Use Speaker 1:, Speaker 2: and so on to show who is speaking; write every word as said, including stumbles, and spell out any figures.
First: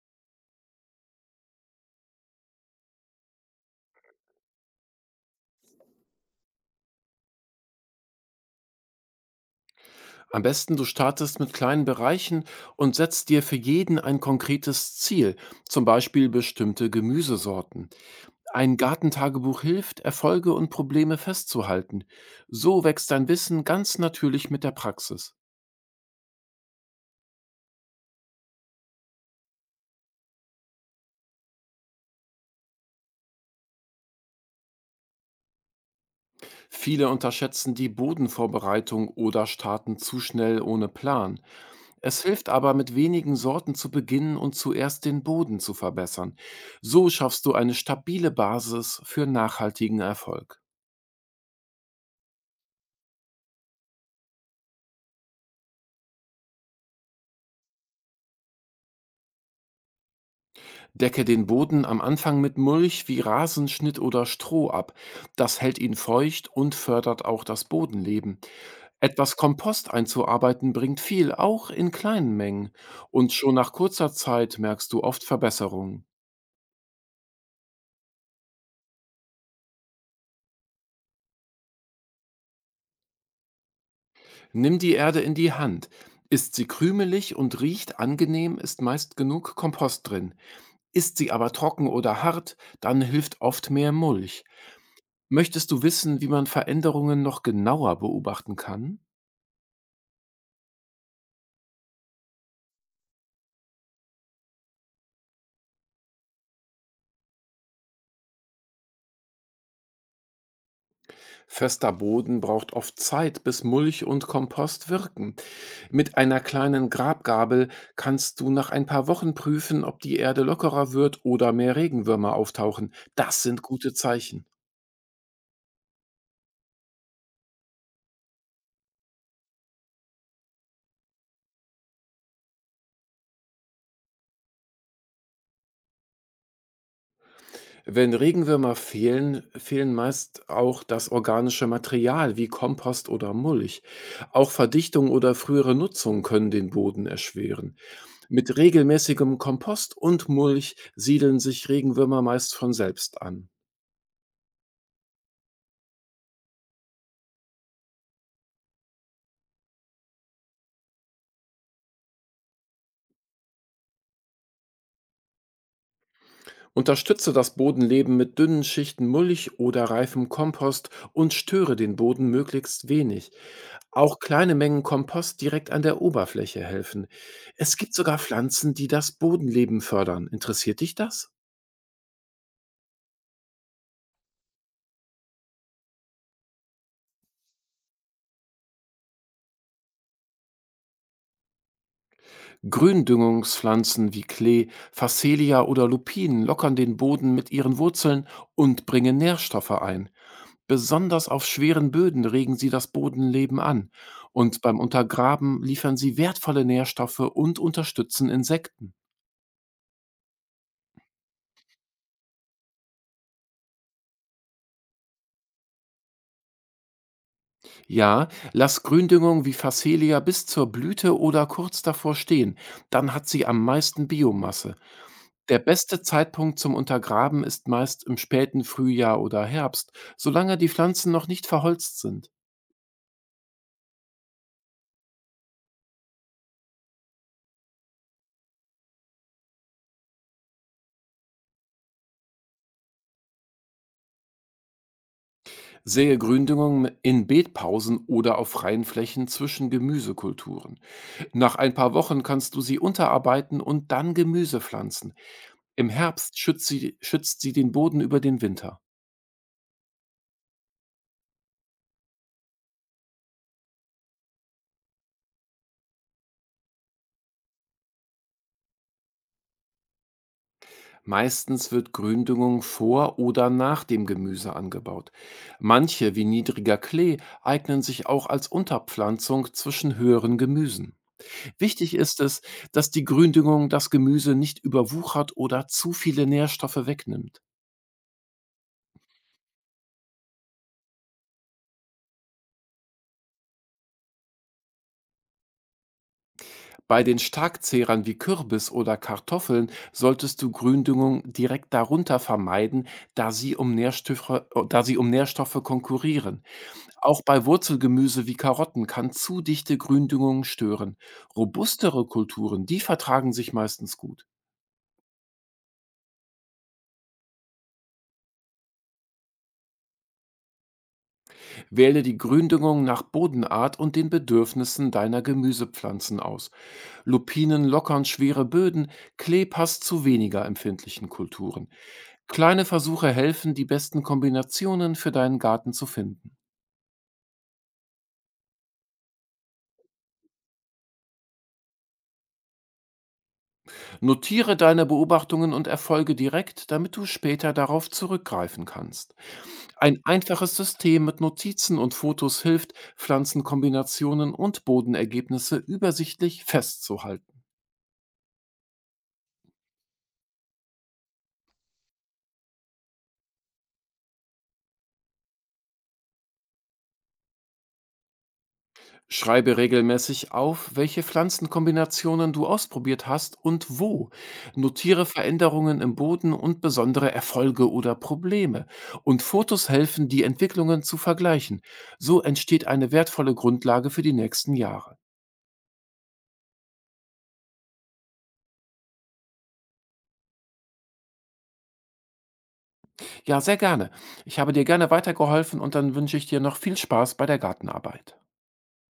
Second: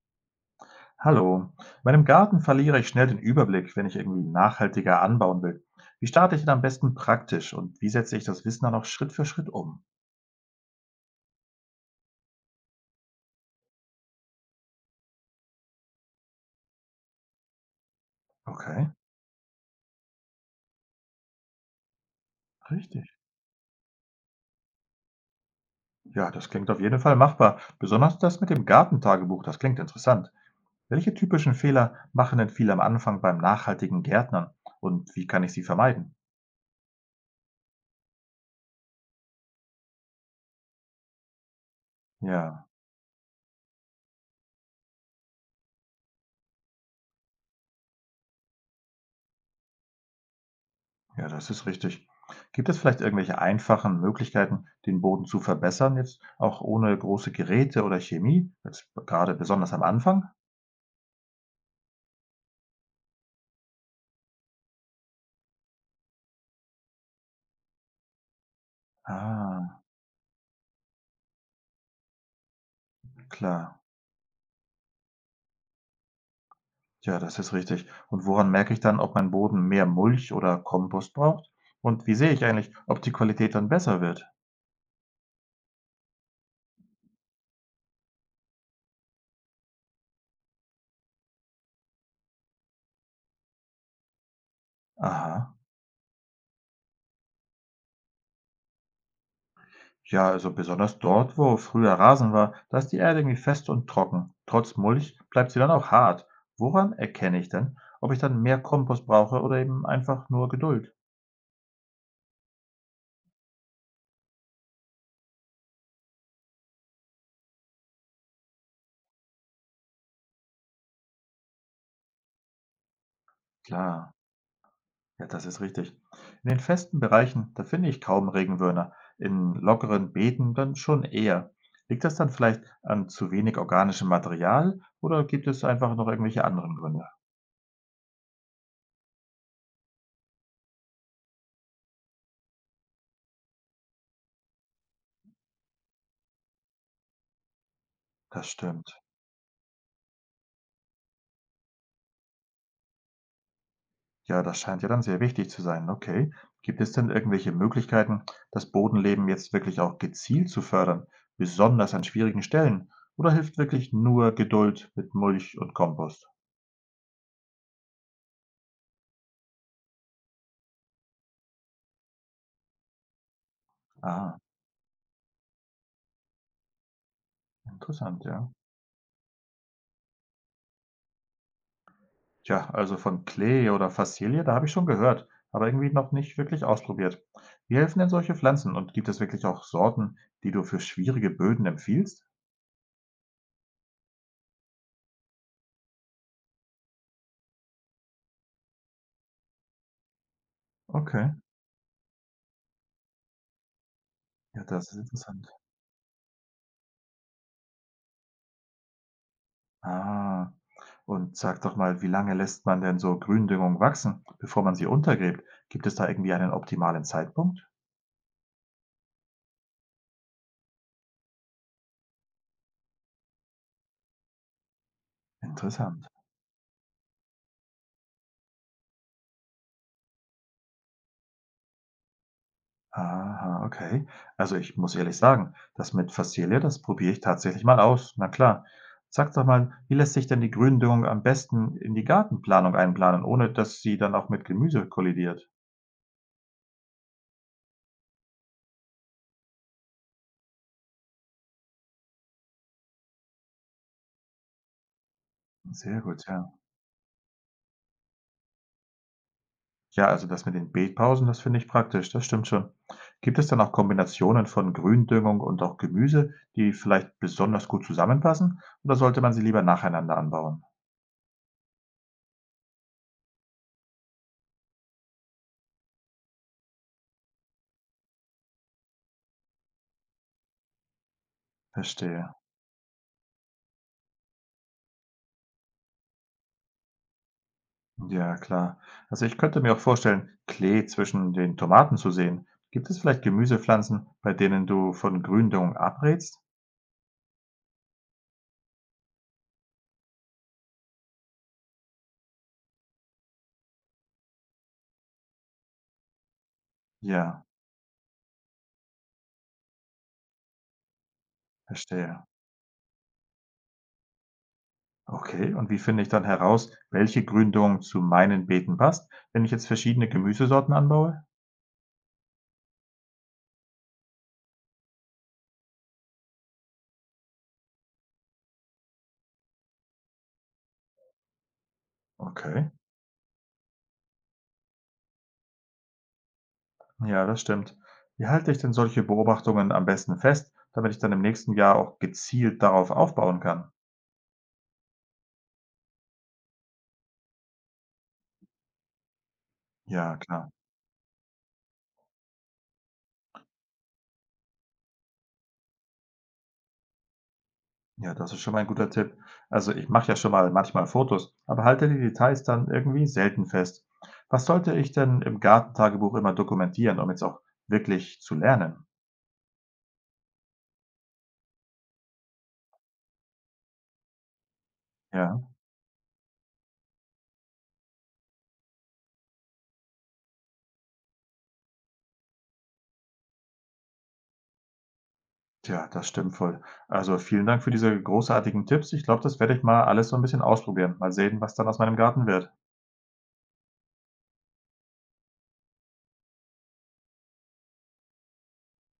Speaker 1: Hallo. In meinem Garten verliere ich schnell den Überblick, wenn ich irgendwie nachhaltiger anbauen will. Wie starte ich denn am besten praktisch und wie setze ich das Wissen dann auch Schritt für Schritt um?
Speaker 2: Am besten, du startest mit kleinen Bereichen und setzt dir für jeden ein konkretes Ziel, zum Beispiel bestimmte Gemüsesorten. Ein
Speaker 1: Okay,
Speaker 2: Gartentagebuch hilft, Erfolge und Probleme festzuhalten. So
Speaker 1: richtig.
Speaker 2: wächst dein Wissen ganz natürlich mit der Praxis.
Speaker 1: Ja, das klingt auf jeden Fall machbar. Besonders das mit dem Gartentagebuch, das klingt interessant. Welche typischen Fehler machen denn viele am Anfang beim nachhaltigen Gärtnern und wie kann ich sie vermeiden?
Speaker 2: Viele unterschätzen die Bodenvorbereitung oder starten zu schnell ohne Plan. Es hilft
Speaker 1: Ja.
Speaker 2: aber, mit wenigen Sorten zu beginnen und zuerst den Boden zu verbessern. So schaffst du eine stabile Basis für nachhaltigen Erfolg.
Speaker 1: Ja, das ist richtig. Gibt es vielleicht irgendwelche einfachen Möglichkeiten, den Boden zu verbessern, jetzt auch ohne große Geräte oder Chemie? Jetzt gerade besonders am Anfang?
Speaker 2: Decke den Boden am Anfang mit Mulch wie Rasenschnitt oder Stroh ab. Das hält ihn feucht und fördert auch das Bodenleben. Etwas
Speaker 1: Ah,
Speaker 2: Kompost einzuarbeiten bringt viel, auch in kleinen Mengen. Und schon nach
Speaker 1: klar.
Speaker 2: kurzer Zeit merkst du oft Verbesserungen.
Speaker 1: Ja, das ist richtig. Und woran merke ich dann, ob mein Boden mehr Mulch oder Kompost braucht? Und wie sehe ich eigentlich, ob die Qualität dann besser wird?
Speaker 2: Nimm die Erde in die Hand. Ist sie krümelig und riecht angenehm, ist meist genug Kompost drin. Ist sie aber trocken oder hart, dann hilft oft mehr Mulch.
Speaker 1: Aha.
Speaker 2: Möchtest du wissen, wie man Veränderungen noch genauer beobachten kann?
Speaker 1: Ja, also besonders dort, wo früher Rasen war, da ist die Erde irgendwie fest und trocken. Trotz Mulch bleibt sie dann auch hart. Woran erkenne ich denn, ob ich dann mehr Kompost brauche oder eben einfach nur Geduld?
Speaker 2: Fester Boden braucht oft Zeit, bis Mulch und Kompost wirken. Mit einer kleinen Grabgabel kannst du nach ein paar Wochen prüfen, ob die Erde lockerer wird oder mehr Regenwürmer auftauchen. Das sind gute
Speaker 1: Klar,
Speaker 2: Zeichen.
Speaker 1: ja, das ist richtig. In den festen Bereichen, da finde ich kaum Regenwürmer. In lockeren Beeten dann schon eher. Liegt das dann vielleicht an zu wenig organischem Material oder gibt es einfach noch irgendwelche anderen Gründe?
Speaker 2: Wenn Regenwürmer fehlen, fehlen meist auch das organische Material wie Kompost oder Mulch. Auch Verdichtung oder frühere Nutzung können den Boden erschweren.
Speaker 1: Das
Speaker 2: Mit
Speaker 1: stimmt.
Speaker 2: regelmäßigem Kompost und Mulch siedeln sich Regenwürmer meist von selbst an.
Speaker 1: Ja, das scheint ja dann sehr wichtig zu sein. Okay. Gibt es denn irgendwelche Möglichkeiten, das Bodenleben jetzt wirklich auch gezielt zu fördern, besonders an schwierigen Stellen? Oder hilft wirklich nur Geduld mit Mulch und Kompost?
Speaker 2: Unterstütze das Bodenleben mit dünnen Schichten Mulch oder reifem Kompost und störe den Boden möglichst wenig. Auch
Speaker 1: Ah,
Speaker 2: kleine Mengen Kompost direkt an der Oberfläche helfen. Es gibt sogar
Speaker 1: interessant, ja.
Speaker 2: Pflanzen, die das Bodenleben fördern. Interessiert dich das?
Speaker 1: Tja, also von Klee oder Fassilie, da habe ich schon gehört, aber irgendwie noch nicht wirklich ausprobiert. Wie helfen denn solche Pflanzen und gibt es wirklich auch Sorten, die du für schwierige Böden empfiehlst?
Speaker 2: Gründüngungspflanzen wie Klee, Phacelia oder Lupinen lockern den Boden mit ihren Wurzeln und bringen Nährstoffe ein. Besonders
Speaker 1: Okay,
Speaker 2: auf schweren Böden regen sie das Bodenleben an und
Speaker 1: ja,
Speaker 2: beim
Speaker 1: das ist interessant.
Speaker 2: Untergraben liefern sie wertvolle Nährstoffe und unterstützen Insekten.
Speaker 1: Ah, und sag doch mal, wie lange lässt man denn so Gründüngung wachsen, bevor man sie untergräbt? Gibt es da irgendwie einen optimalen Zeitpunkt?
Speaker 2: Ja, lass Gründüngung wie Phacelia bis zur Blüte oder kurz davor stehen, dann hat sie am meisten Biomasse. Der beste
Speaker 1: Interessant.
Speaker 2: Zeitpunkt zum Untergraben ist meist im späten Frühjahr oder Herbst, solange die Pflanzen noch nicht verholzt sind.
Speaker 1: Aha, okay. Also ich muss ehrlich sagen, das mit Fassilie, das probiere ich tatsächlich mal aus. Na klar. Sag doch mal, wie lässt sich denn die Gründüngung am besten in die Gartenplanung einplanen, ohne dass sie dann auch mit Gemüse kollidiert?
Speaker 2: Sähe Gründüngung in Beetpausen oder auf freien Flächen zwischen Gemüsekulturen. Nach ein paar Wochen kannst du sie unterarbeiten und dann Gemüse pflanzen. Im
Speaker 1: Sehr gut,
Speaker 2: Herbst
Speaker 1: ja.
Speaker 2: schützt sie, schützt sie den Boden über den Winter.
Speaker 1: Ja, also das mit den Beetpausen, das finde ich praktisch, das stimmt schon. Gibt es dann auch Kombinationen von Gründüngung und auch Gemüse, die vielleicht besonders gut zusammenpassen? Oder sollte man sie lieber nacheinander anbauen?
Speaker 2: Meistens wird Gründüngung vor oder nach dem Gemüse angebaut. Manche, wie niedriger Klee, eignen sich auch als Unterpflanzung zwischen höheren Gemüsen. Wichtig ist
Speaker 1: Verstehe.
Speaker 2: es, dass die Gründüngung das Gemüse nicht überwuchert oder zu viele Nährstoffe wegnimmt.
Speaker 1: Ja, klar. Also ich könnte mir auch vorstellen, Klee zwischen den Tomaten zu sehen. Gibt es vielleicht Gemüsepflanzen, bei denen du von Gründüngung abrätst?
Speaker 2: Bei den Starkzehrern wie Kürbis oder Kartoffeln solltest du Gründüngung direkt darunter vermeiden, da sie um Nährstoffe, da sie um Nährstoffe konkurrieren. Auch
Speaker 1: Ja,
Speaker 2: bei Wurzelgemüse wie Karotten kann zu dichte Gründüngung stören. Robustere
Speaker 1: verstehe.
Speaker 2: Kulturen, die vertragen sich meistens gut.
Speaker 1: Okay, und wie finde ich dann heraus, welche Gründüngung zu meinen Beeten passt, wenn ich jetzt verschiedene Gemüsesorten anbaue?
Speaker 2: Wähle die Gründüngung nach Bodenart und den Bedürfnissen deiner Gemüsepflanzen aus. Lupinen lockern schwere Böden, Klee passt zu weniger empfindlichen Kulturen. Kleine
Speaker 1: Okay.
Speaker 2: Versuche helfen, die besten Kombinationen für deinen Garten zu finden.
Speaker 1: Ja, das stimmt. Wie halte ich denn solche Beobachtungen am besten fest, damit ich dann im nächsten Jahr auch gezielt darauf aufbauen kann?
Speaker 2: Notiere deine Beobachtungen und Erfolge direkt, damit du später darauf zurückgreifen kannst. Ein
Speaker 1: Ja, klar.
Speaker 2: einfaches System mit Notizen und Fotos hilft, Pflanzenkombinationen und Bodenergebnisse übersichtlich festzuhalten.
Speaker 1: Ja, das ist schon mal ein guter Tipp. Also ich mache ja schon mal manchmal Fotos, aber halte die Details dann irgendwie selten fest. Was sollte ich denn im Gartentagebuch immer dokumentieren, um jetzt auch wirklich zu lernen?
Speaker 2: Schreibe regelmäßig auf, welche Pflanzenkombinationen du ausprobiert hast und wo. Notiere
Speaker 1: Ja,
Speaker 2: Veränderungen im Boden und besondere Erfolge oder Probleme. Und Fotos helfen, die Entwicklungen zu vergleichen. So entsteht eine wertvolle Grundlage für die nächsten Jahre.
Speaker 1: tja, das stimmt voll. Also vielen Dank für diese großartigen Tipps. Ich glaube, das werde ich mal alles so ein bisschen ausprobieren. Mal sehen, was dann aus meinem Garten wird.
Speaker 2: Ja, sehr gerne. Ich habe dir gerne weitergeholfen und dann wünsche ich dir noch viel Spaß bei der Gartenarbeit.